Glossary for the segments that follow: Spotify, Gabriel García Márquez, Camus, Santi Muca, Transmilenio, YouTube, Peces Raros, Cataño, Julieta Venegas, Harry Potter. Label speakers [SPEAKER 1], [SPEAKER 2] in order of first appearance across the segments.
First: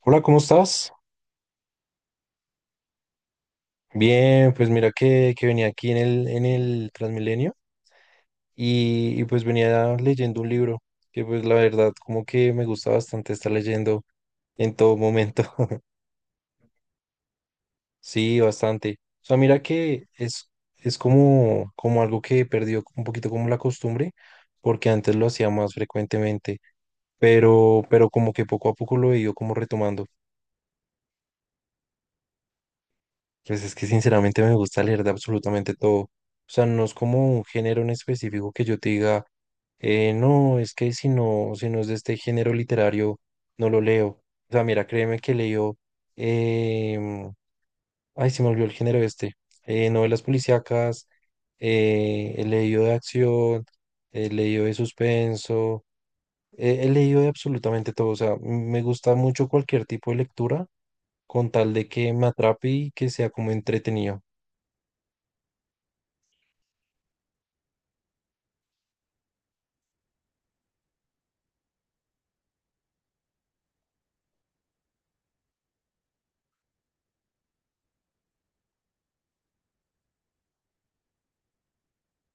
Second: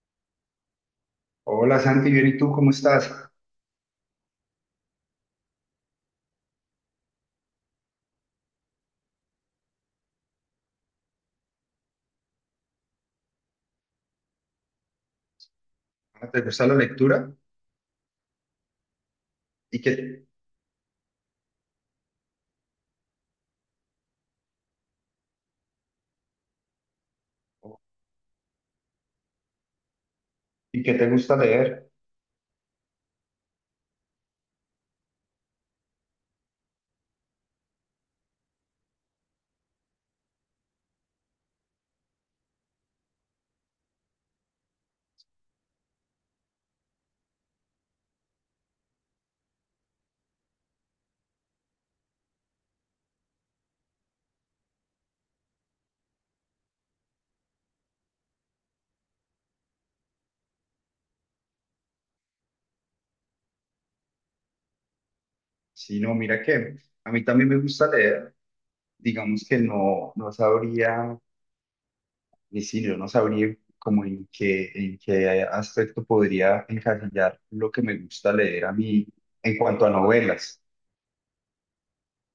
[SPEAKER 1] Hola, ¿cómo estás?
[SPEAKER 2] Hola Santi, bien, ¿y tú cómo estás?
[SPEAKER 1] Bien, pues mira que venía aquí en el Transmilenio y pues venía leyendo un libro que pues la verdad como que me gusta bastante estar leyendo en todo momento.
[SPEAKER 2] Ah, ¿te gusta la lectura?
[SPEAKER 1] Sí, bastante. O sea, mira
[SPEAKER 2] ¿Y
[SPEAKER 1] que
[SPEAKER 2] qué,
[SPEAKER 1] es como, como algo que he perdido un poquito como la costumbre porque antes lo hacía más frecuentemente, pero como que poco a poco lo he ido como retomando.
[SPEAKER 2] y qué te gusta leer?
[SPEAKER 1] Pues es que sinceramente me gusta leer de absolutamente todo. O sea, no es como un género en específico que yo te diga, no, es que si no, si no es de este género literario, no lo leo. O sea, mira, créeme que leo, em, ay, se me olvidó el género este, novelas policíacas, he leído de acción, he leído de suspenso, he leído de absolutamente todo. O sea, me gusta mucho cualquier tipo de lectura con tal de que me atrape y que sea como entretenido.
[SPEAKER 2] Sí, no, mira que a mí también me gusta leer. Digamos que no sabría, ni si yo no sabría como en qué aspecto podría encasillar lo que me gusta leer a mí en cuanto a novelas.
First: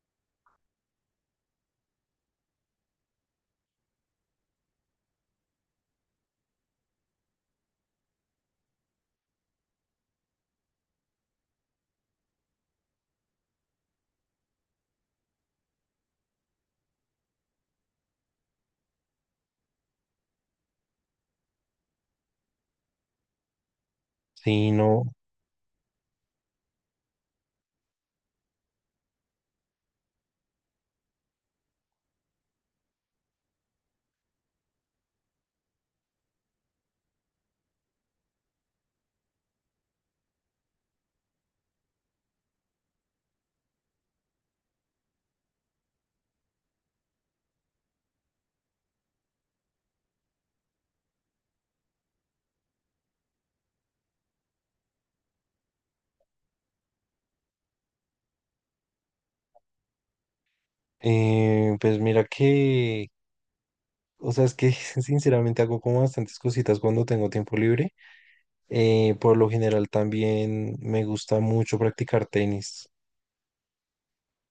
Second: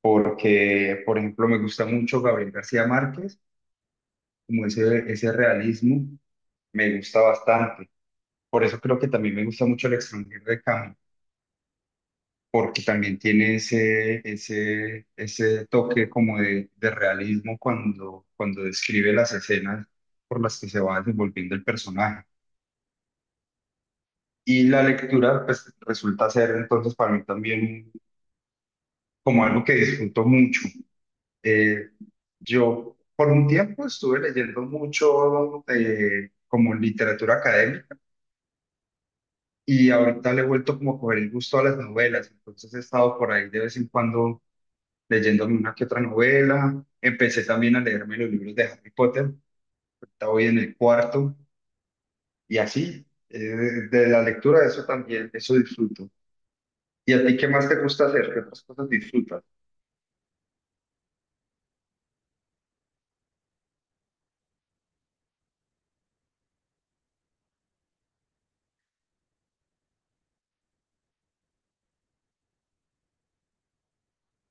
[SPEAKER 2] Porque, por ejemplo, me gusta mucho Gabriel García Márquez, como ese realismo me gusta bastante. Por eso creo que también me gusta mucho El extranjero de Camus porque también tiene ese toque como de realismo cuando describe las escenas por las que se va desenvolviendo el personaje. Y
[SPEAKER 1] Sí,
[SPEAKER 2] la
[SPEAKER 1] no,
[SPEAKER 2] lectura, pues, resulta ser entonces para mí también como algo que disfruto mucho. Eh, yo por un tiempo estuve leyendo mucho como literatura académica y ahorita le he vuelto como a coger el gusto a las novelas, entonces he estado por ahí de vez en cuando leyéndome una que otra novela. Empecé también a leerme los libros de Harry Potter, ahorita voy en el cuarto, y así, de la lectura de eso también, eso disfruto. ¿Y a ti qué más te gusta hacer? ¿Qué otras cosas disfrutas?
[SPEAKER 1] pues mira que, o sea, es que sinceramente hago como bastantes cositas cuando tengo tiempo libre. Por lo general también me gusta mucho practicar tenis.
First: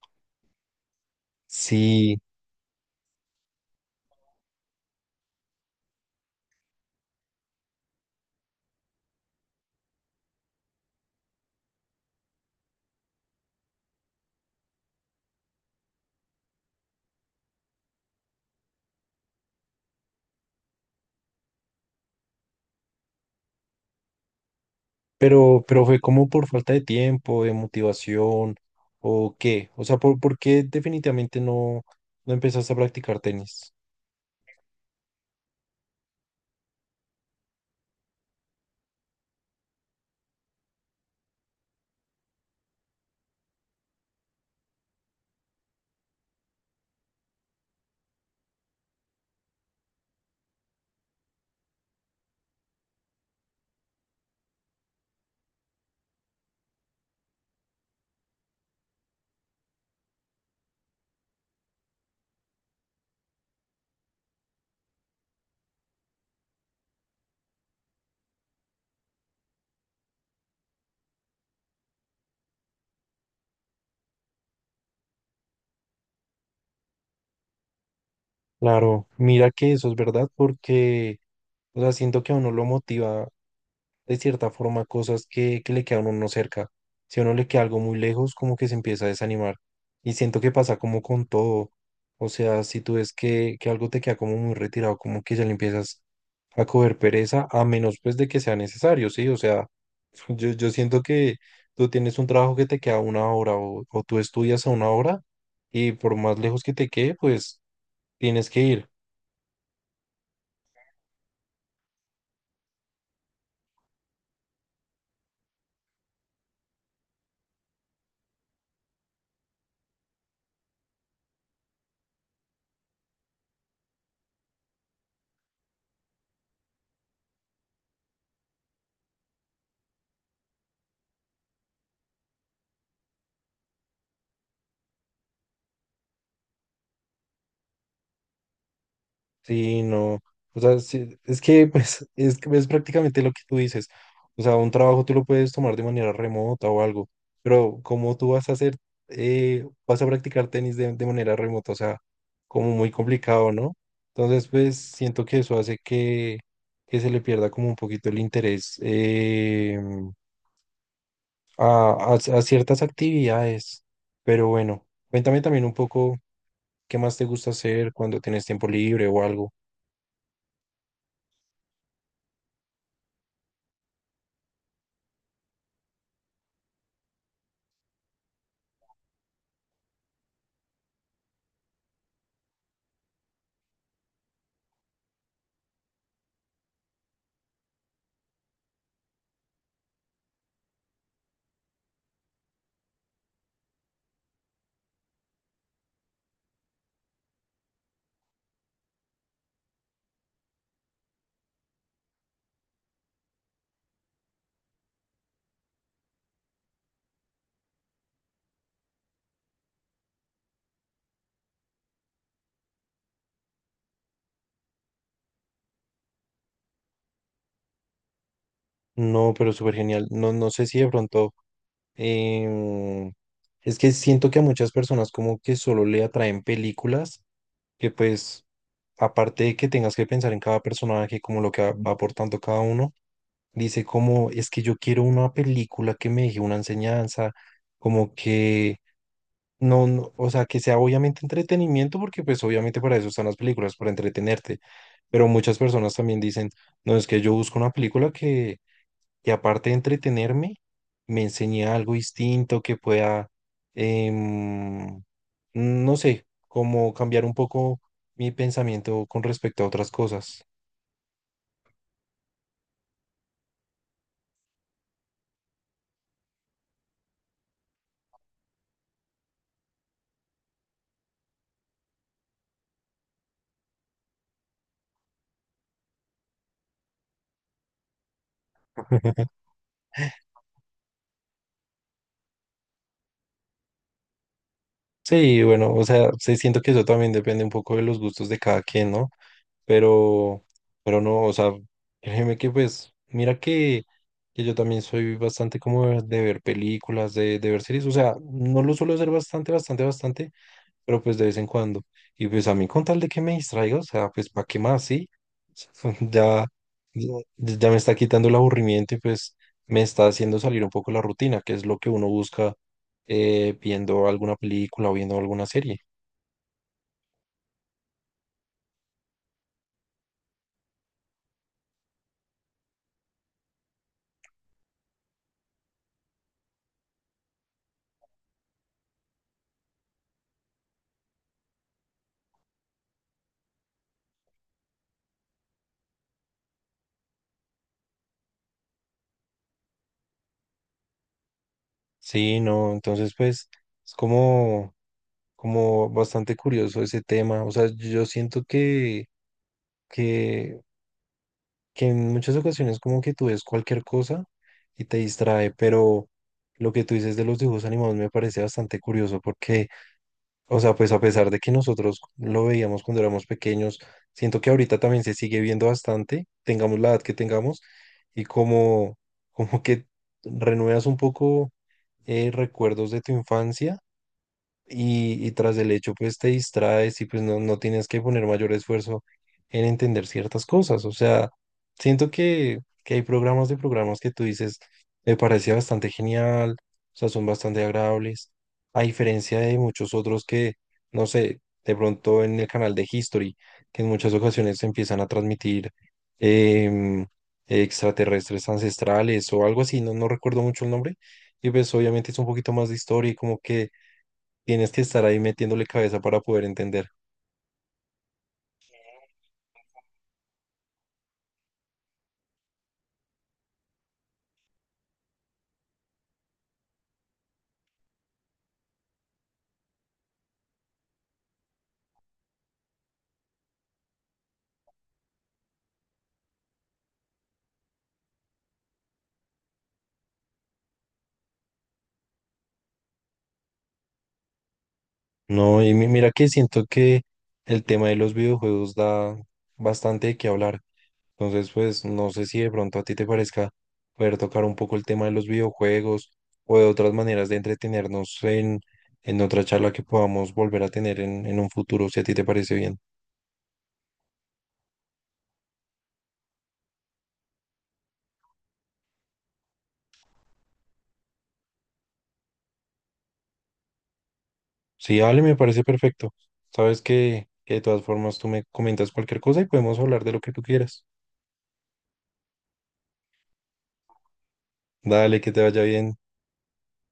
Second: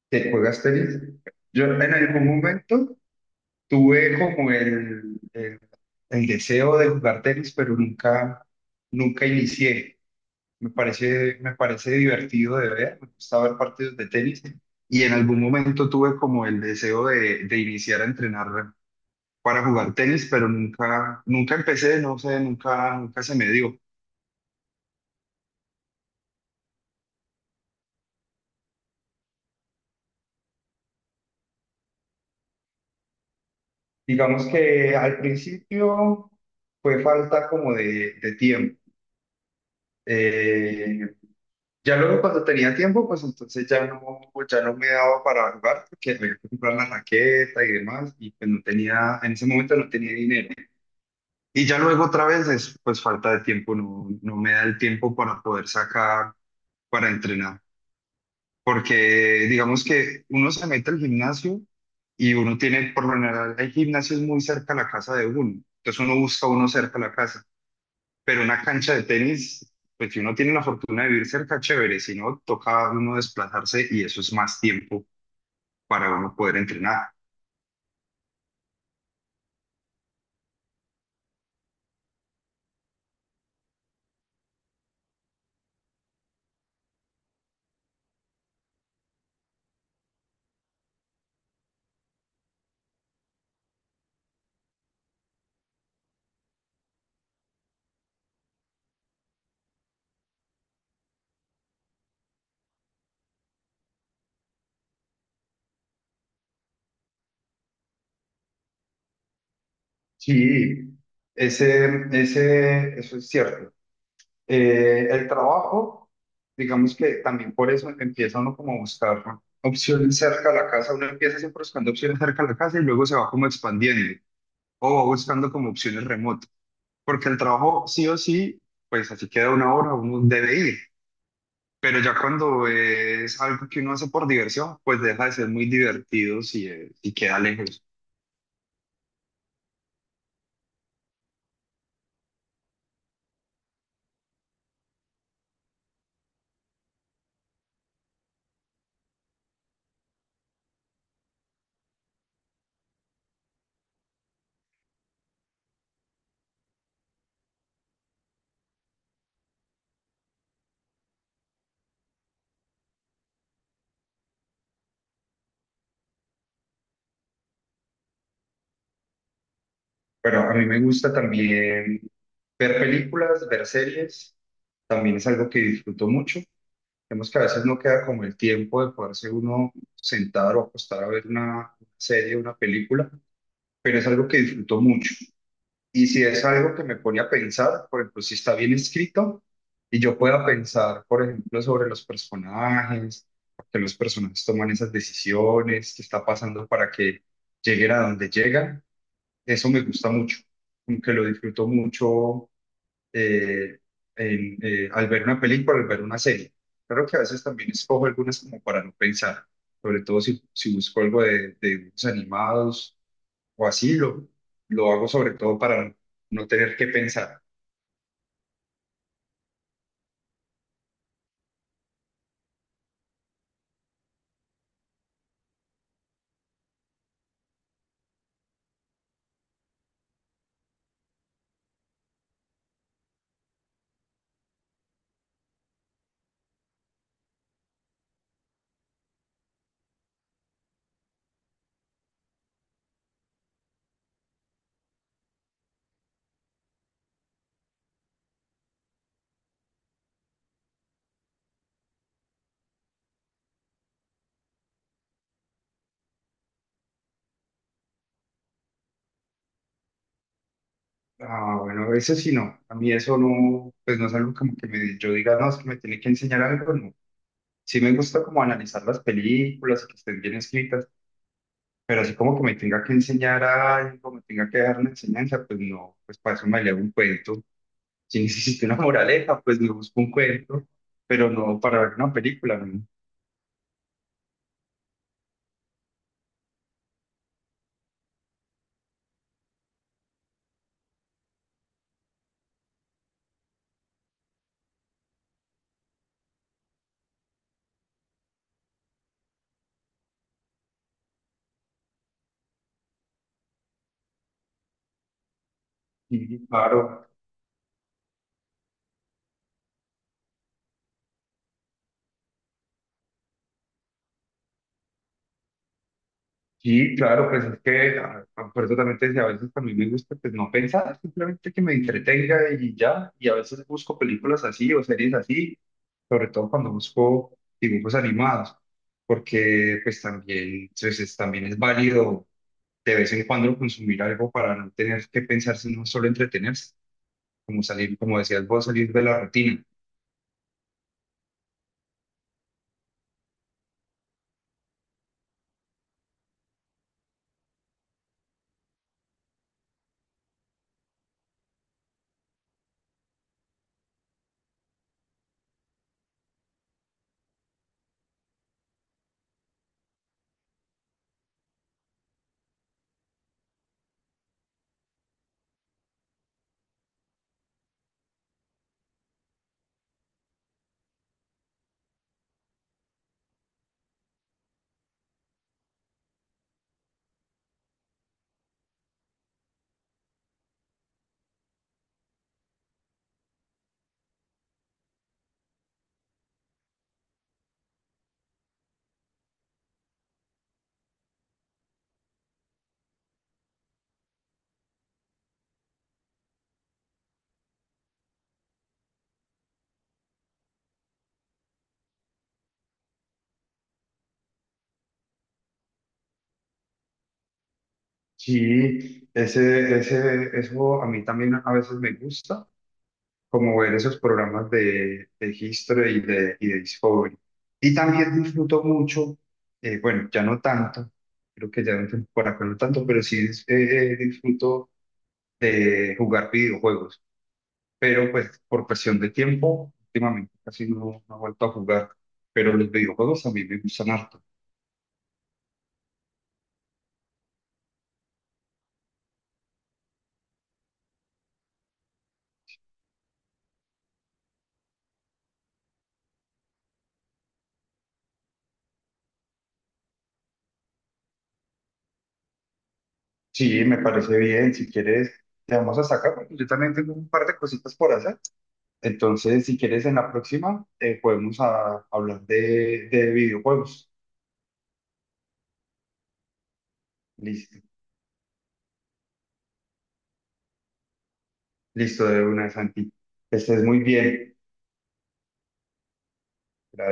[SPEAKER 2] ¿Te juegas tenis? Yo en
[SPEAKER 1] Sí,
[SPEAKER 2] algún momento tuve como el deseo de jugar tenis, pero nunca, nunca inicié. Me parece divertido de ver, me gusta ver partidos de tenis y en algún momento tuve como el deseo de iniciar a entrenar para jugar tenis, pero nunca, nunca empecé, no sé, nunca, nunca se me dio.
[SPEAKER 1] pero fue como por falta de tiempo, de motivación o qué. O sea, por qué definitivamente no empezaste a practicar tenis?
[SPEAKER 2] Digamos que al principio fue falta como de tiempo. Eh, ya luego cuando tenía tiempo, pues entonces ya no, pues ya no me daba para jugar porque había que comprar la raqueta y demás y pues no tenía, en ese momento no tenía dinero. Y ya luego otra vez es pues falta de tiempo, no, no me da el tiempo para poder sacar, para entrenar. Porque digamos que uno se mete al gimnasio y uno tiene, por lo general, hay gimnasios muy cerca a la casa de uno. Entonces uno busca uno cerca a la casa. Pero una cancha de tenis, pues si uno tiene la fortuna de vivir cerca, chévere. Si no, toca uno desplazarse y eso es más tiempo para uno poder entrenar.
[SPEAKER 1] Claro, mira que eso es verdad porque, o sea, siento que a uno lo motiva de cierta forma cosas que le quedan a uno no cerca. Si a uno le queda algo muy lejos, como que se empieza a desanimar. Y siento que pasa como con todo. O sea, si tú ves que algo te queda como muy retirado, como que ya le empiezas a coger pereza, a menos pues de que sea necesario, ¿sí? O sea, yo siento que tú tienes un trabajo que te queda una hora o tú estudias a una hora y por más lejos que te quede, pues tienes que ir.
[SPEAKER 2] Sí, eso es cierto. El trabajo, digamos que también por eso empieza uno como a buscar opciones cerca de la casa, uno empieza siempre buscando opciones cerca de la casa y luego se va como expandiendo o va buscando como opciones remotas, porque el trabajo sí o sí, pues así queda una hora, uno debe ir, pero ya cuando es algo que uno hace por diversión, pues deja de ser muy divertido si, si queda lejos.
[SPEAKER 1] Sí, no. O sea, sí, es que pues, es, que es prácticamente lo que tú dices. O sea, un trabajo tú lo puedes tomar de manera remota o algo, pero ¿cómo tú vas a hacer, vas a practicar tenis de manera remota? O sea, como muy complicado, ¿no? Entonces, pues siento que eso hace que se le pierda como un poquito el interés a ciertas actividades. Pero bueno, cuéntame también un poco qué más te gusta hacer cuando tienes tiempo libre o algo.
[SPEAKER 2] Pero a mí me gusta también ver películas, ver series, también es algo que disfruto mucho. Vemos que a veces no queda como el tiempo de poderse uno sentar o acostar a ver una serie, una película, pero es algo que disfruto mucho. Y si es algo que me pone a pensar, por ejemplo, si está bien escrito y yo pueda pensar, por ejemplo, sobre los personajes, por qué los personajes toman esas decisiones, qué está pasando para que lleguen a donde llegan, eso me gusta mucho, como que lo disfruto mucho eh, en, al ver una película, al ver una serie. Claro que a veces también escojo algunas como para no pensar, sobre todo si, si busco algo de dibujos animados o así, lo hago sobre todo para no tener que pensar.
[SPEAKER 1] No, pero súper genial. No, no sé si de pronto em, es que siento que a muchas personas como que solo le atraen películas que pues, aparte de que tengas que pensar en cada personaje, como lo que va aportando cada uno, dice como, es que yo quiero una película que me deje una enseñanza, como que... No, no, o sea, que sea obviamente entretenimiento, porque pues obviamente para eso están las películas, para entretenerte. Pero muchas personas también dicen, no, es que yo busco una película que aparte de entretenerme, me enseñe algo distinto que pueda, em, no sé, como cambiar un poco mi pensamiento con respecto a otras cosas.
[SPEAKER 2] Ah, bueno, a veces sí no. A mí eso no, pues no es algo como que me, yo diga, no, es que me tiene que enseñar algo, no. Sí me gusta como analizar las películas y que estén bien escritas, pero así como que me tenga que enseñar algo, me tenga que dejar una enseñanza, pues no, pues para eso me leo un cuento. Si necesito una moraleja, pues me busco un cuento, pero no para ver una película, ¿no?
[SPEAKER 1] Sí, bueno, o sea, sí siento que eso también depende un poco de los gustos de cada quien, ¿no? Pero, pero no, o sea, créeme que pues, mira que yo también soy bastante como de ver películas, de ver series, o sea, no lo suelo hacer bastante, bastante, bastante, pero pues de vez en cuando. Y pues a mí con tal de que me distraiga, o sea, pues ¿para qué más? Sí, ya,
[SPEAKER 2] Sí, claro,
[SPEAKER 1] ya, ya me está quitando el aburrimiento y pues me está haciendo salir un poco la rutina, que es lo que uno busca viendo alguna película o viendo alguna serie.
[SPEAKER 2] sí, claro, pues es que por eso también te decía, a veces también me gusta pues no pensar, simplemente que me entretenga y ya, y a veces busco películas así o series así, sobre todo cuando busco dibujos animados, porque pues también, pues, también es válido de vez en cuando consumir algo para no tener que pensar, sino solo entretenerse, como salir, como decías vos, salir de la rutina.
[SPEAKER 1] Sí, no, entonces pues es como, como bastante curioso ese tema. O sea, yo siento que que en muchas ocasiones como que tú ves cualquier cosa y te distrae, pero lo que tú dices de los dibujos animados me parece bastante curioso porque, o sea, pues a pesar de que nosotros lo veíamos cuando éramos pequeños, siento que ahorita también se sigue viendo bastante, tengamos la edad que tengamos, y como, como que renuevas un poco recuerdos de tu infancia y tras el hecho pues te distraes y pues no, no tienes que poner mayor esfuerzo en entender ciertas cosas. O sea, siento que hay programas de programas que tú dices, me parece bastante genial, o sea, son bastante agradables, a diferencia de muchos otros que, no sé, de pronto en el canal de History, que en muchas ocasiones empiezan a transmitir em, extraterrestres ancestrales o algo así, no, no recuerdo mucho el nombre. Y pues obviamente es un poquito más de historia y como que tienes que estar ahí metiéndole cabeza para poder entender.
[SPEAKER 2] Sí, eso a mí también a veces me gusta, como ver esos programas de History y de Discovery. Y también disfruto mucho, bueno, ya no tanto, creo que ya no tengo por acá no tanto, pero sí disfruto de jugar videojuegos. Pero pues por presión de tiempo, últimamente casi no, no he vuelto a jugar, pero los videojuegos a mí me gustan harto.
[SPEAKER 1] No, y mira que siento que el tema de los videojuegos da bastante de qué hablar. Entonces, pues no sé si de pronto a ti te parezca poder tocar un poco el tema de los videojuegos o de otras maneras de entretenernos en otra charla que podamos volver a tener en un futuro, si a ti te parece bien.
[SPEAKER 2] Sí, me parece bien, si quieres, te vamos a sacar, porque yo también tengo un par de cositas por hacer. Entonces, si quieres, en la próxima podemos hablar de videojuegos.
[SPEAKER 1] Sí, Ale, me parece perfecto. Sabes que
[SPEAKER 2] Listo,
[SPEAKER 1] de todas formas tú me comentas cualquier cosa y podemos hablar de lo que tú quieras.
[SPEAKER 2] listo de una, Santi. Que estés muy bien.
[SPEAKER 1] Dale, que te vaya bien.
[SPEAKER 2] Gracias.